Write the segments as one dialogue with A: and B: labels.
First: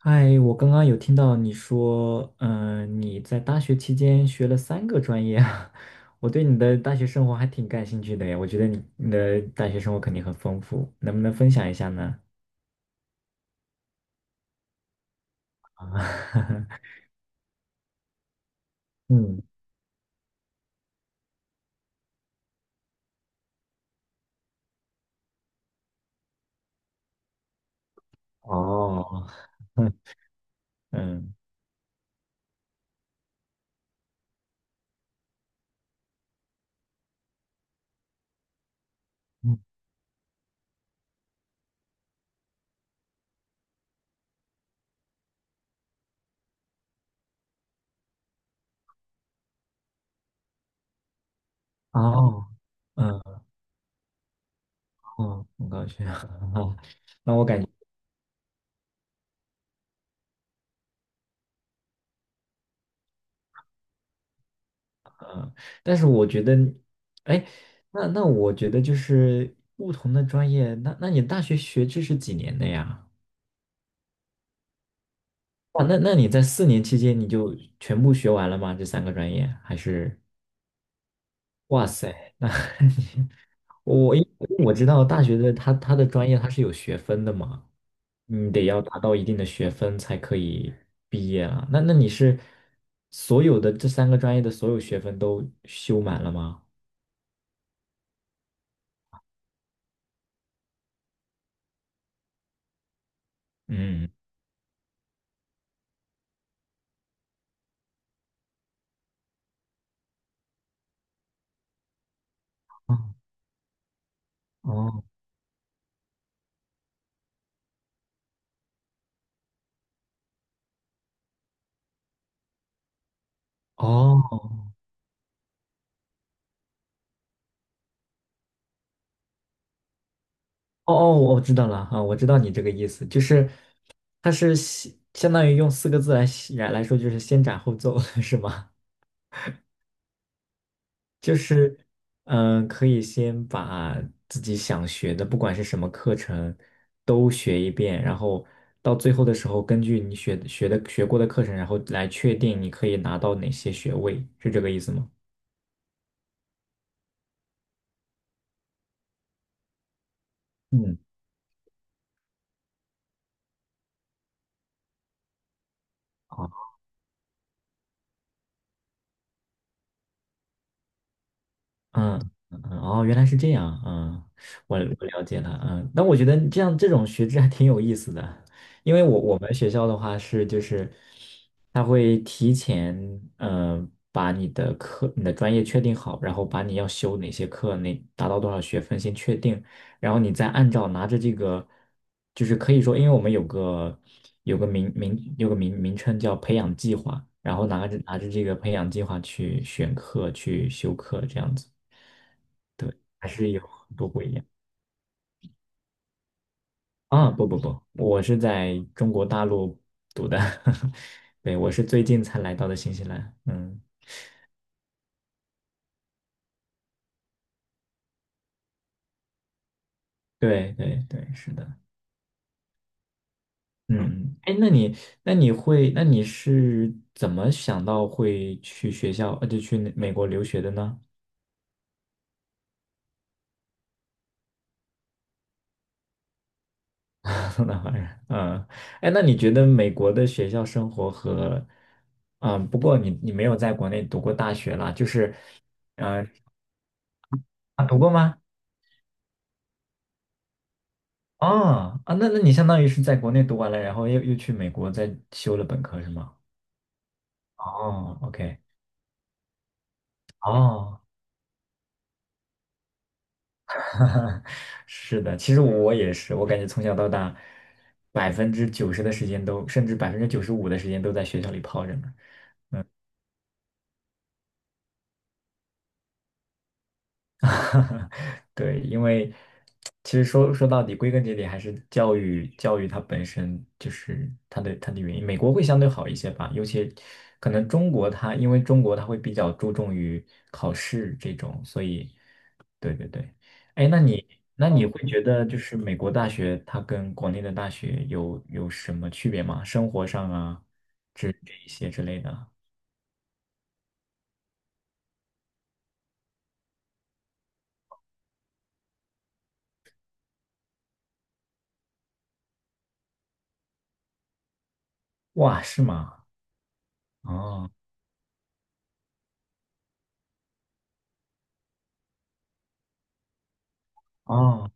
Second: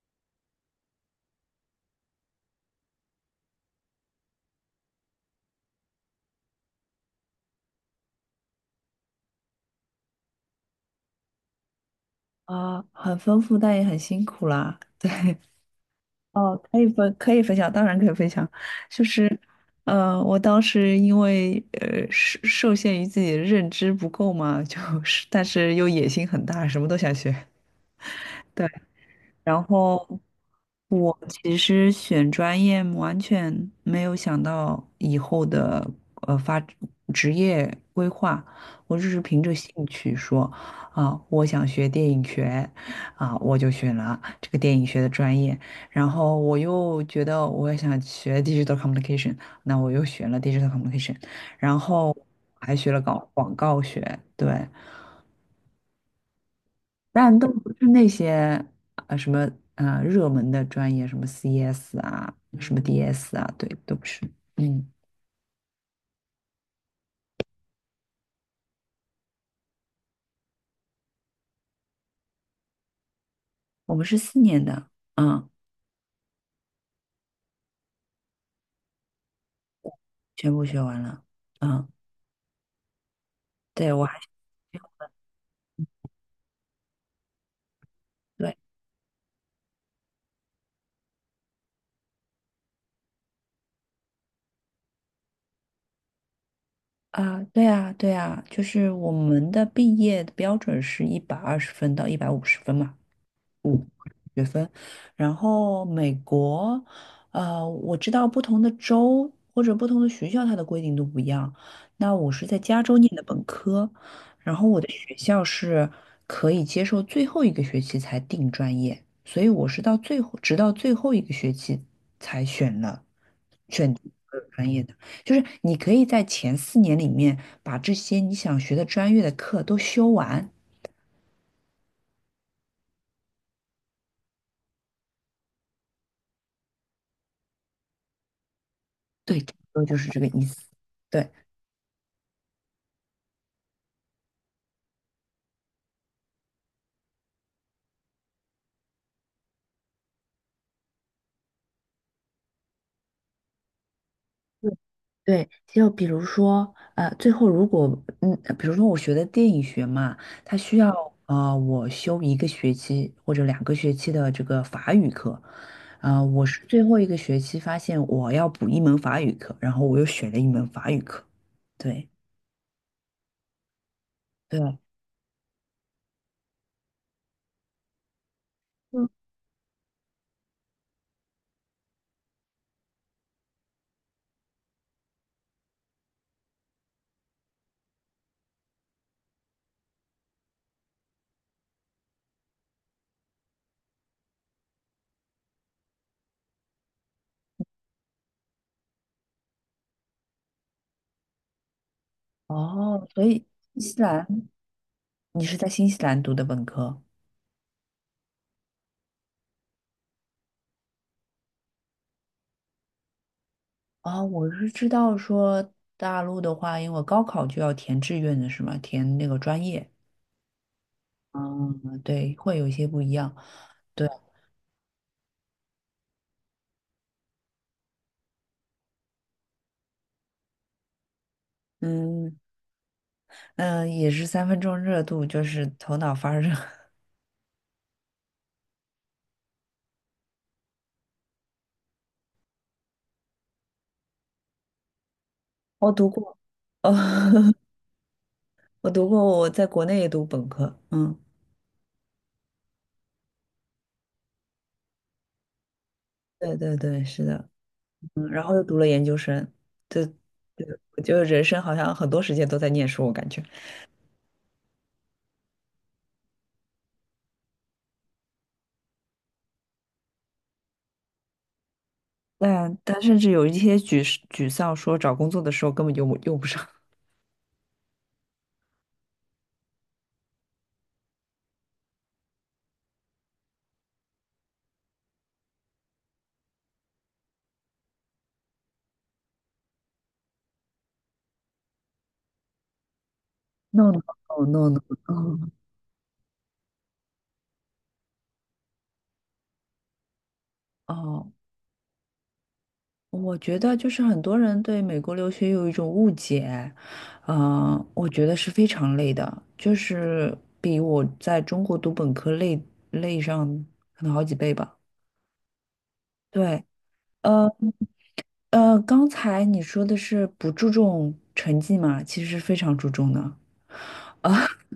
A: 嗨，我刚刚有听到你说，你在大学期间学了三个专业啊，我对你的大学生活还挺感兴趣的呀。我觉得你的大学生活肯定很丰富，能不能分享一下呢？
B: 啊，很丰富，但也很辛苦啦。
A: 啊，
B: 哦，可以分，享，当然可以分享。就是，
A: 嗯。
B: 我当时因为呃受受限于自己的认知不够嘛，就 是但是又野心很大，什么都想学。对。
A: 哦，
B: 然
A: 嗯
B: 后我
A: 嗯。
B: 其实选专业完全没有想到以后的呃发职业规划，我只是凭着
A: 嗯
B: 兴趣说啊，我想学电影学啊，我就选了这个电影学的专业。然后我又觉得我也想学 digital communication,那我又选了 digital communication,然后
A: 哦。
B: 还学了搞
A: 嗯
B: 广告学，对，
A: 哦，很高兴。哦，那
B: 但
A: 我
B: 都
A: 感觉，
B: 不是那些呃什么呃热门的专业，什么 CS 啊，什么 DS 啊，对，都不是。嗯，
A: 嗯，但是我觉得，哎，那我觉得就是不同的专业，那你大学学制是几年的呀？
B: 我们是四年的，嗯，
A: 哇，那你在4年期间你就全部学完了吗？这三个专业还是？
B: 全部学完了。
A: 哇
B: 嗯，
A: 塞，那 你
B: 对，我
A: 我
B: 还
A: 因为我知道大学的它的专业它是有学分的嘛，你
B: 对
A: 得要达到一定的学分才可以毕业啊。那你是所有的这三个专业的所有学分都修满了吗？
B: 对啊，就是我们的毕业的标准是一百二十分到一百五十分嘛。五
A: 嗯。
B: 学分，然后美国，呃，我知道不同的州或者不同的学校，它的规定都不一样。那我是在加州念的
A: 哦
B: 本科，然后我的
A: 哦
B: 学校是可以接受最后一个学期才定专业，所以我是到最后，直到最后一个学期才选定这
A: 哦
B: 个专业的。就是你可以在前四年里面把这些你想学的专业的课都修完，
A: 哦哦，我知道了啊，我知道你这个意思，就是它是相当于用四个字来说，就是先斩后奏，是吗？
B: 对，差不多就是这个意思。对。
A: 就是，可以先把自己想学的，不管是什么课程，都学一遍，然后到最后的时候，根据你学过的课程，然后来确定你可以拿到哪些学位，是这个意思吗？
B: 对，就比如说，最后如果，嗯，比如说我学的电影学嘛，它需
A: 嗯，
B: 要我修一个学期或者两个学期的这个法语课，啊、我是
A: 好。
B: 最后一个学期发现我要补一门法语课，然后我又选了一门法语课，对
A: 嗯嗯嗯哦，原来是这样，嗯，
B: 对，
A: 我了解了，嗯，那我觉得这样这种学制还挺有意思的，因为
B: 嗯，
A: 我们学校的话是就是，他会提前把你的课你的专业确定好，然后把你要修哪些课，那达到多少学分先确定，然后你再按照拿着这个，就是可以说，因为我们有个名称叫培养计划，然后拿着这个培养计划去选课去修课这样子。
B: 哦，所以新西兰你是在新西兰读的本科？
A: 啊，不不不，我是在中国大陆读的，对，我是最近才来到的新西兰。嗯，
B: 哦，我是知道说大陆的话，因为高考就要填志愿的是吗？填那个专业。
A: 对对对，是的。
B: 嗯，对，会有一些不一样。
A: 嗯，哎，那你是怎么想到会去学校，就去那美国留学的呢？
B: 嗯嗯，也是三分钟热度，就是头脑发热。
A: 那当然，嗯，哎，那你觉得美国的学校生活和，嗯，不过你没有在国内读过大学啦，就是，
B: 我读
A: 呃，
B: 过，哦，
A: 啊，读过吗？
B: 我读过，我在国内也读本科。嗯，
A: 啊啊，那你相当于是在国内读完了，然后又去美国再修了本科是吗？
B: 对对对，是的。
A: 哦
B: 嗯，然后
A: ，OK。
B: 又读了研究生。对对，
A: 哦，
B: 就觉得人生好像很多时间都在念书，我感觉。
A: 是的，其实我也是，我感觉从小到大，百分之九十的时间都，甚至95%的时间都在学校里泡着呢。
B: 但甚至有一些沮丧，说找工作的时候根本就用不上。
A: 对，因为其实说到底，归根结底还是教育，教育它本身就是它的原因。美国会相对好一些吧，尤其可能中国它，因为中国它会比较注重于考试这种，所以对对对。哎，
B: No
A: 那
B: no
A: 你
B: no
A: 那
B: no
A: 你会觉得
B: no。
A: 就是美国大学它跟国内的大学有什么区别吗？生活上啊，这
B: 哦，
A: 这一些之类的。
B: 我觉得就是很多人对美国留学有一种误解，我觉得是非常累的，就是比我在中国读本科累上可能好几倍吧。
A: 哇，是吗？
B: 对，呃
A: 哦
B: 刚才你说的是不注重成绩嘛，其实是非常注重的啊，
A: 哦。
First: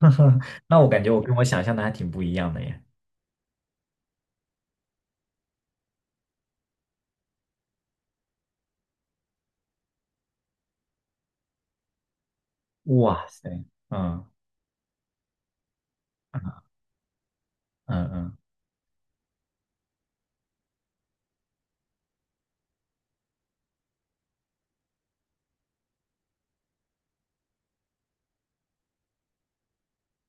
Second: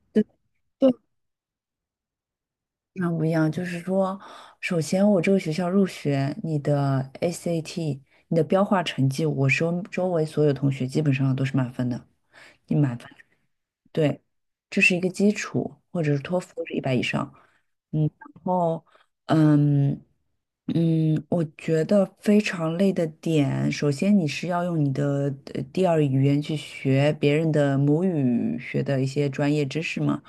A: 那我
B: 对，
A: 感觉我跟我想象的还挺不一样的耶。
B: 非常不一样。就是说，首先我这个学校入学，你的 SAT,你的标化成绩，我周围所有同学基本上都是满分的，你满分。
A: 哇塞，
B: 对，
A: 嗯
B: 这是一个基础，或者是托
A: 嗯
B: 福都是一百以上。嗯，
A: 嗯嗯
B: 然后，嗯我觉得非常累的点，首先你是要用你的第二语言去学别人的母语学的一些专业知识嘛，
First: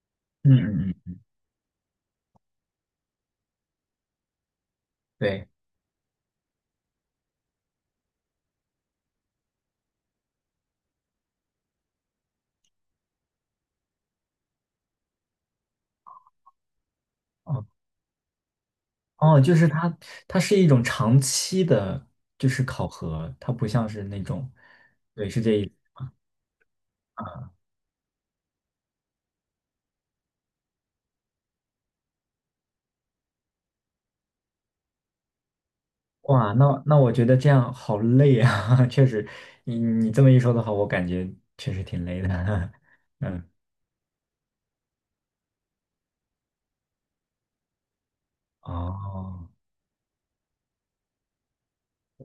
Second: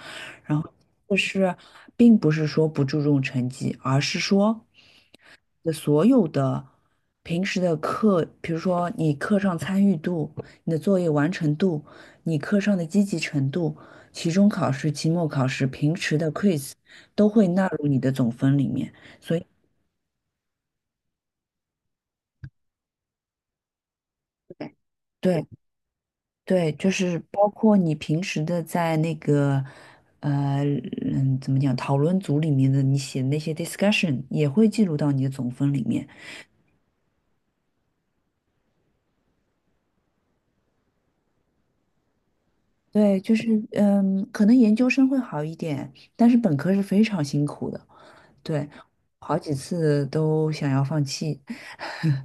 B: 然后
A: 嗯
B: 就
A: 嗯。
B: 是并不是说不注重成绩，而是说。
A: 对。
B: 的所有的平时的课，比如说你课上参与度、你的作业完成度、你课上的积极程度、期中考试、期末考试、平时的 quiz 都会
A: 哦
B: 纳入你的总分里面。所
A: 哦，
B: 以，
A: 就是它，它是一种长期的，就是考核，它不像是那种，对，是
B: 对，对
A: 这一。
B: 对就是包括你平时的在那个呃怎么讲讨论组里面的你写的那些 discussion 也会记录到你的总分里面。
A: 哇，那我觉得这样好累啊，确实，你这么一说的话，我感觉确实挺累的，
B: 对，就是
A: 嗯。
B: 嗯，可能研究生会好一点，但是本科是非常辛苦的。对，好
A: 哦。
B: 几次都想要放弃，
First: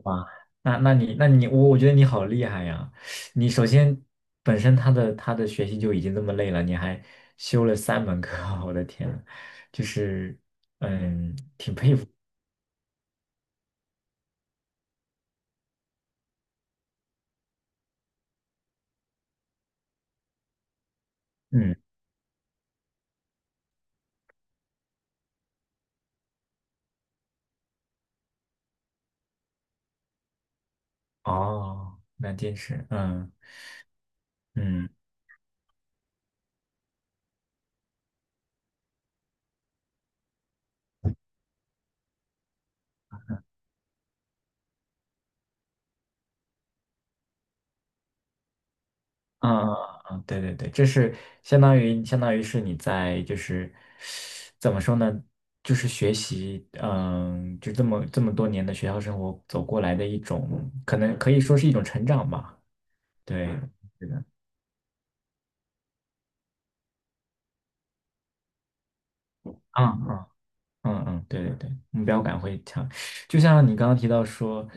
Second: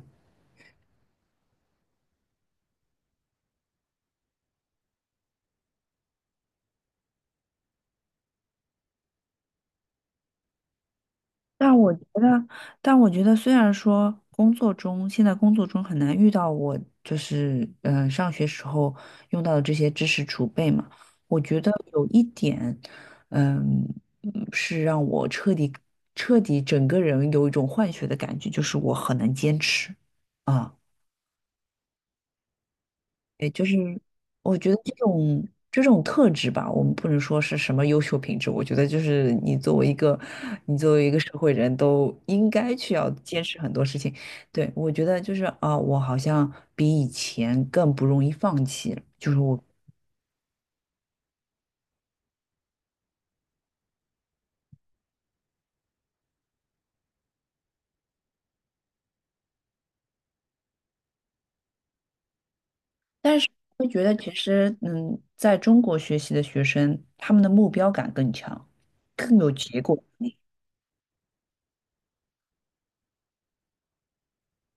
A: 那那你那你我我觉得你好厉害呀！你首先本身他的学习就已经这么累了，你还修了三门课，我的天呐。就是。嗯
B: 但我觉得，但我觉得虽然说工作中，现在工作中很难遇到我就是上学时候用到的这些知识储备嘛，我觉得
A: 嗯。
B: 有一点，嗯是让我彻底整个人有一种换血的感觉，就是我很能坚持啊。
A: 哦。那近视。嗯
B: 我觉得
A: 嗯。
B: 这种特质吧，我们不能说是什么优秀品质，我觉得就是你作为一个社会人都应该去要坚持很多事情。对，我觉得就是啊，我好像比以前更不容易放弃了，就是
A: 啊
B: 我，
A: 啊啊！对对对，这是相当于是你在就是怎么说呢？就是学习，嗯，就这么多年的学校生活走过来的一种，可能可以说是一种成长吧。
B: 但
A: 对，
B: 是会觉
A: 是
B: 得
A: 的。
B: 其实嗯，在中国学习的学生，他们的目标感更强，更有结
A: 啊
B: 果。
A: 啊。嗯嗯，对对对，目标感会强。就像你刚刚提到说，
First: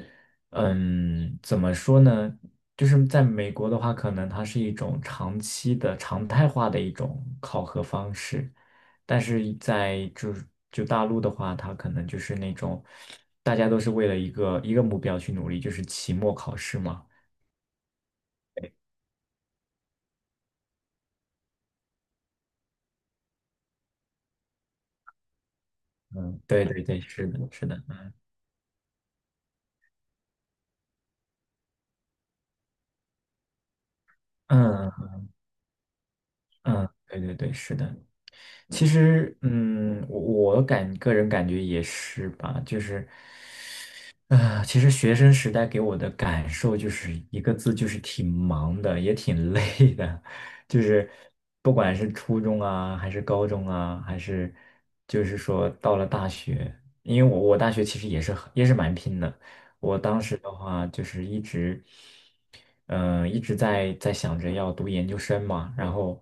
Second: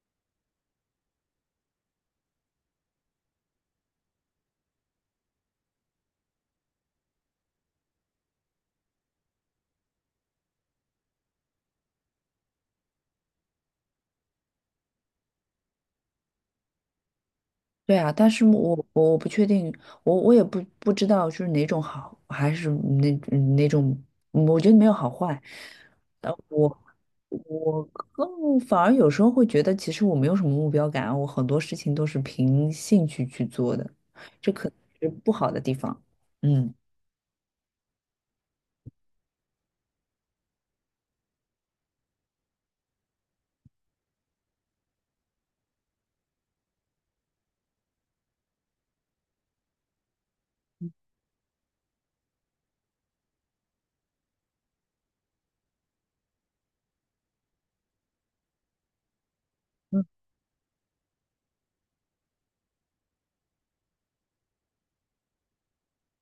A: 嗯，怎么说呢？就是在美国的话，可能它是一种长期的常态化的一种考核方式，但是在就大陆的话，它可能就是那种大家都是为了一个一个目标去努力，就是期末考试嘛。
B: 对啊，但是我我不确定，我也不知道就是哪种好，还是哪种，嗯我觉得没有好坏。呃，
A: 嗯，对
B: 我
A: 对对，是的，是的。
B: 我更反而有时候会觉得，其实我没有什么目标感，我很多事情都是凭兴趣去做的，这可能
A: 嗯
B: 是不好的地方。嗯，
A: 嗯，对对对，是的。其实，嗯，我个人感觉也是吧，就是。啊，其实学生时代给我的感受就是一个字，就是挺忙的，也挺累的，就是不管是初中啊，还是高中啊，还是就是说到了大学，因为我大学其实也是很也是蛮拼的。我当时的话就是一直，嗯、一直在想着要读研究生嘛，然后，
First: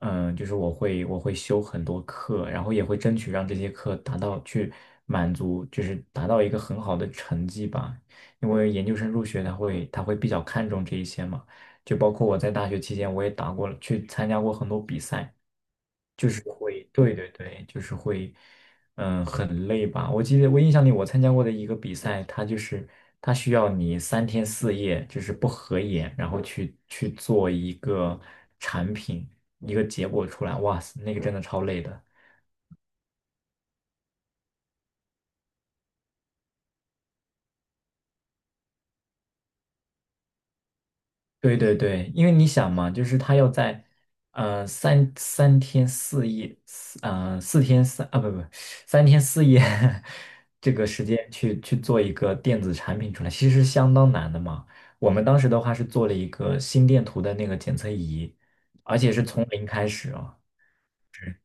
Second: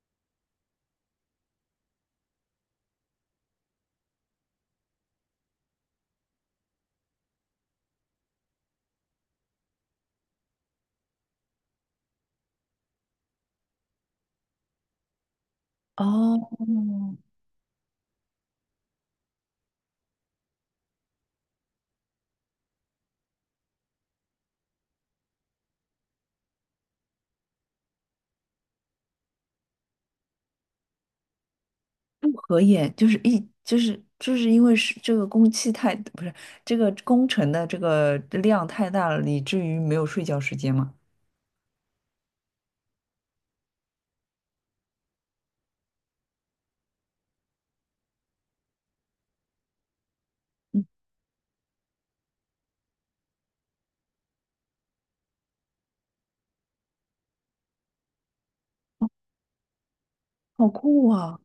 A: 就是我会修很多课，然后也会争取让这些课达到去满足，就是达到一个很好的成绩吧，因为研究生入学他会比较看重这一些嘛，就包括我在大学期间我也打过了，去参加过很多比赛。
B: 哦，
A: 对对对，就是会，很累吧？我记得我印象里，我参加过的一个比赛，它就是它需要你三天四夜，就是不合眼，然后去做一个产品，一个结果出来。哇塞，那个真的超累的。
B: 不合眼就是就是因为是这个工期太，不是这个工程的这个量太大了，以至于没有睡觉时间嘛。
A: 对对对，因为你想嘛，就是他要在呃三三天四夜，四呃四天三啊不不三天四夜 这个时间去做一个电子产品出来，其实是相当难的嘛。我们当时的话是做了一个心电图的那个检测仪，而且是从零开始啊，
B: 好酷啊！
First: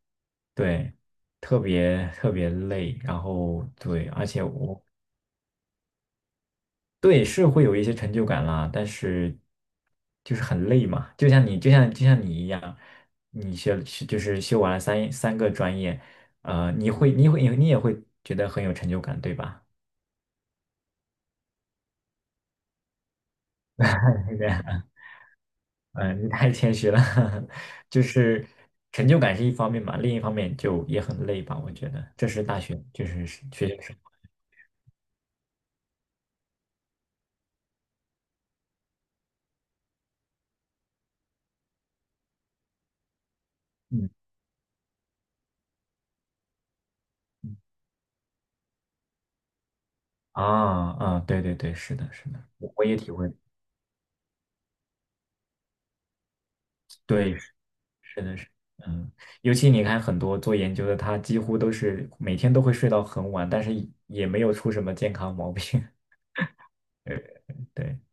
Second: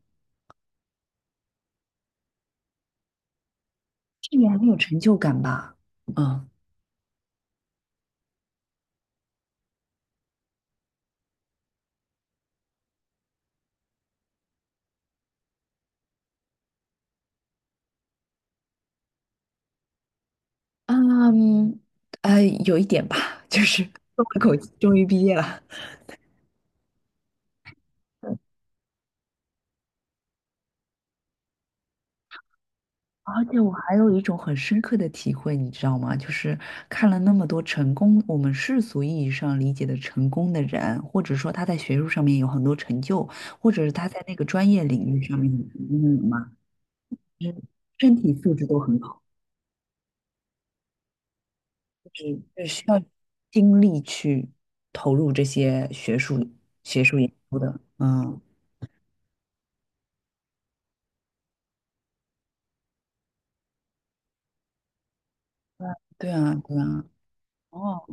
A: 对，特别特别累，然后对，而
B: 这
A: 且
B: 也很有
A: 我
B: 成就感吧？嗯
A: 对，是会有一些成就感啦，但是就是很累嘛，就像你，就像你一样，你就是修完了三个专业，呃，你也会觉得很有成就感，对吧？
B: 嗯，有一点吧，就是松了口气，终 于毕业了。
A: 你太谦虚了，就是成就感是一方面嘛，另一方面就也很累吧，我觉得这是大学就是
B: 而且
A: 学
B: 我
A: 生
B: 还有一种很深刻的体会，你知道吗？就是看了那么多成功，我们世俗意义上理解的成功的人，或者说他在学术上面有很多成就，或者是他
A: 嗯
B: 在那个专业领域上面很成功的人嘛，就
A: 嗯。
B: 是身体素质都很好。
A: 啊啊，对对对，是的，是的，
B: 是
A: 我
B: 需
A: 我也
B: 要
A: 体会。
B: 精力去投入这些学术研
A: 对。
B: 究的。
A: 真的
B: 嗯，
A: 是，嗯，尤其你看很多做研究的，他几乎都是每天都会睡到很晚，但是也没有出什么健康毛病。
B: 对啊，对啊。
A: 对，
B: 哦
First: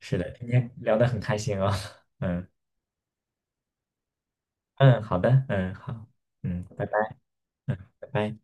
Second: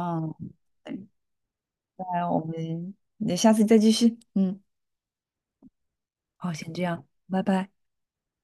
A: 是的，今天聊得很开心啊。
B: 那我
A: 嗯
B: 们那下次再继续。嗯，
A: 嗯，好的，嗯，好，
B: 好，
A: 嗯，
B: 先这
A: 拜
B: 样，
A: 拜，
B: 拜拜。
A: 嗯，拜拜。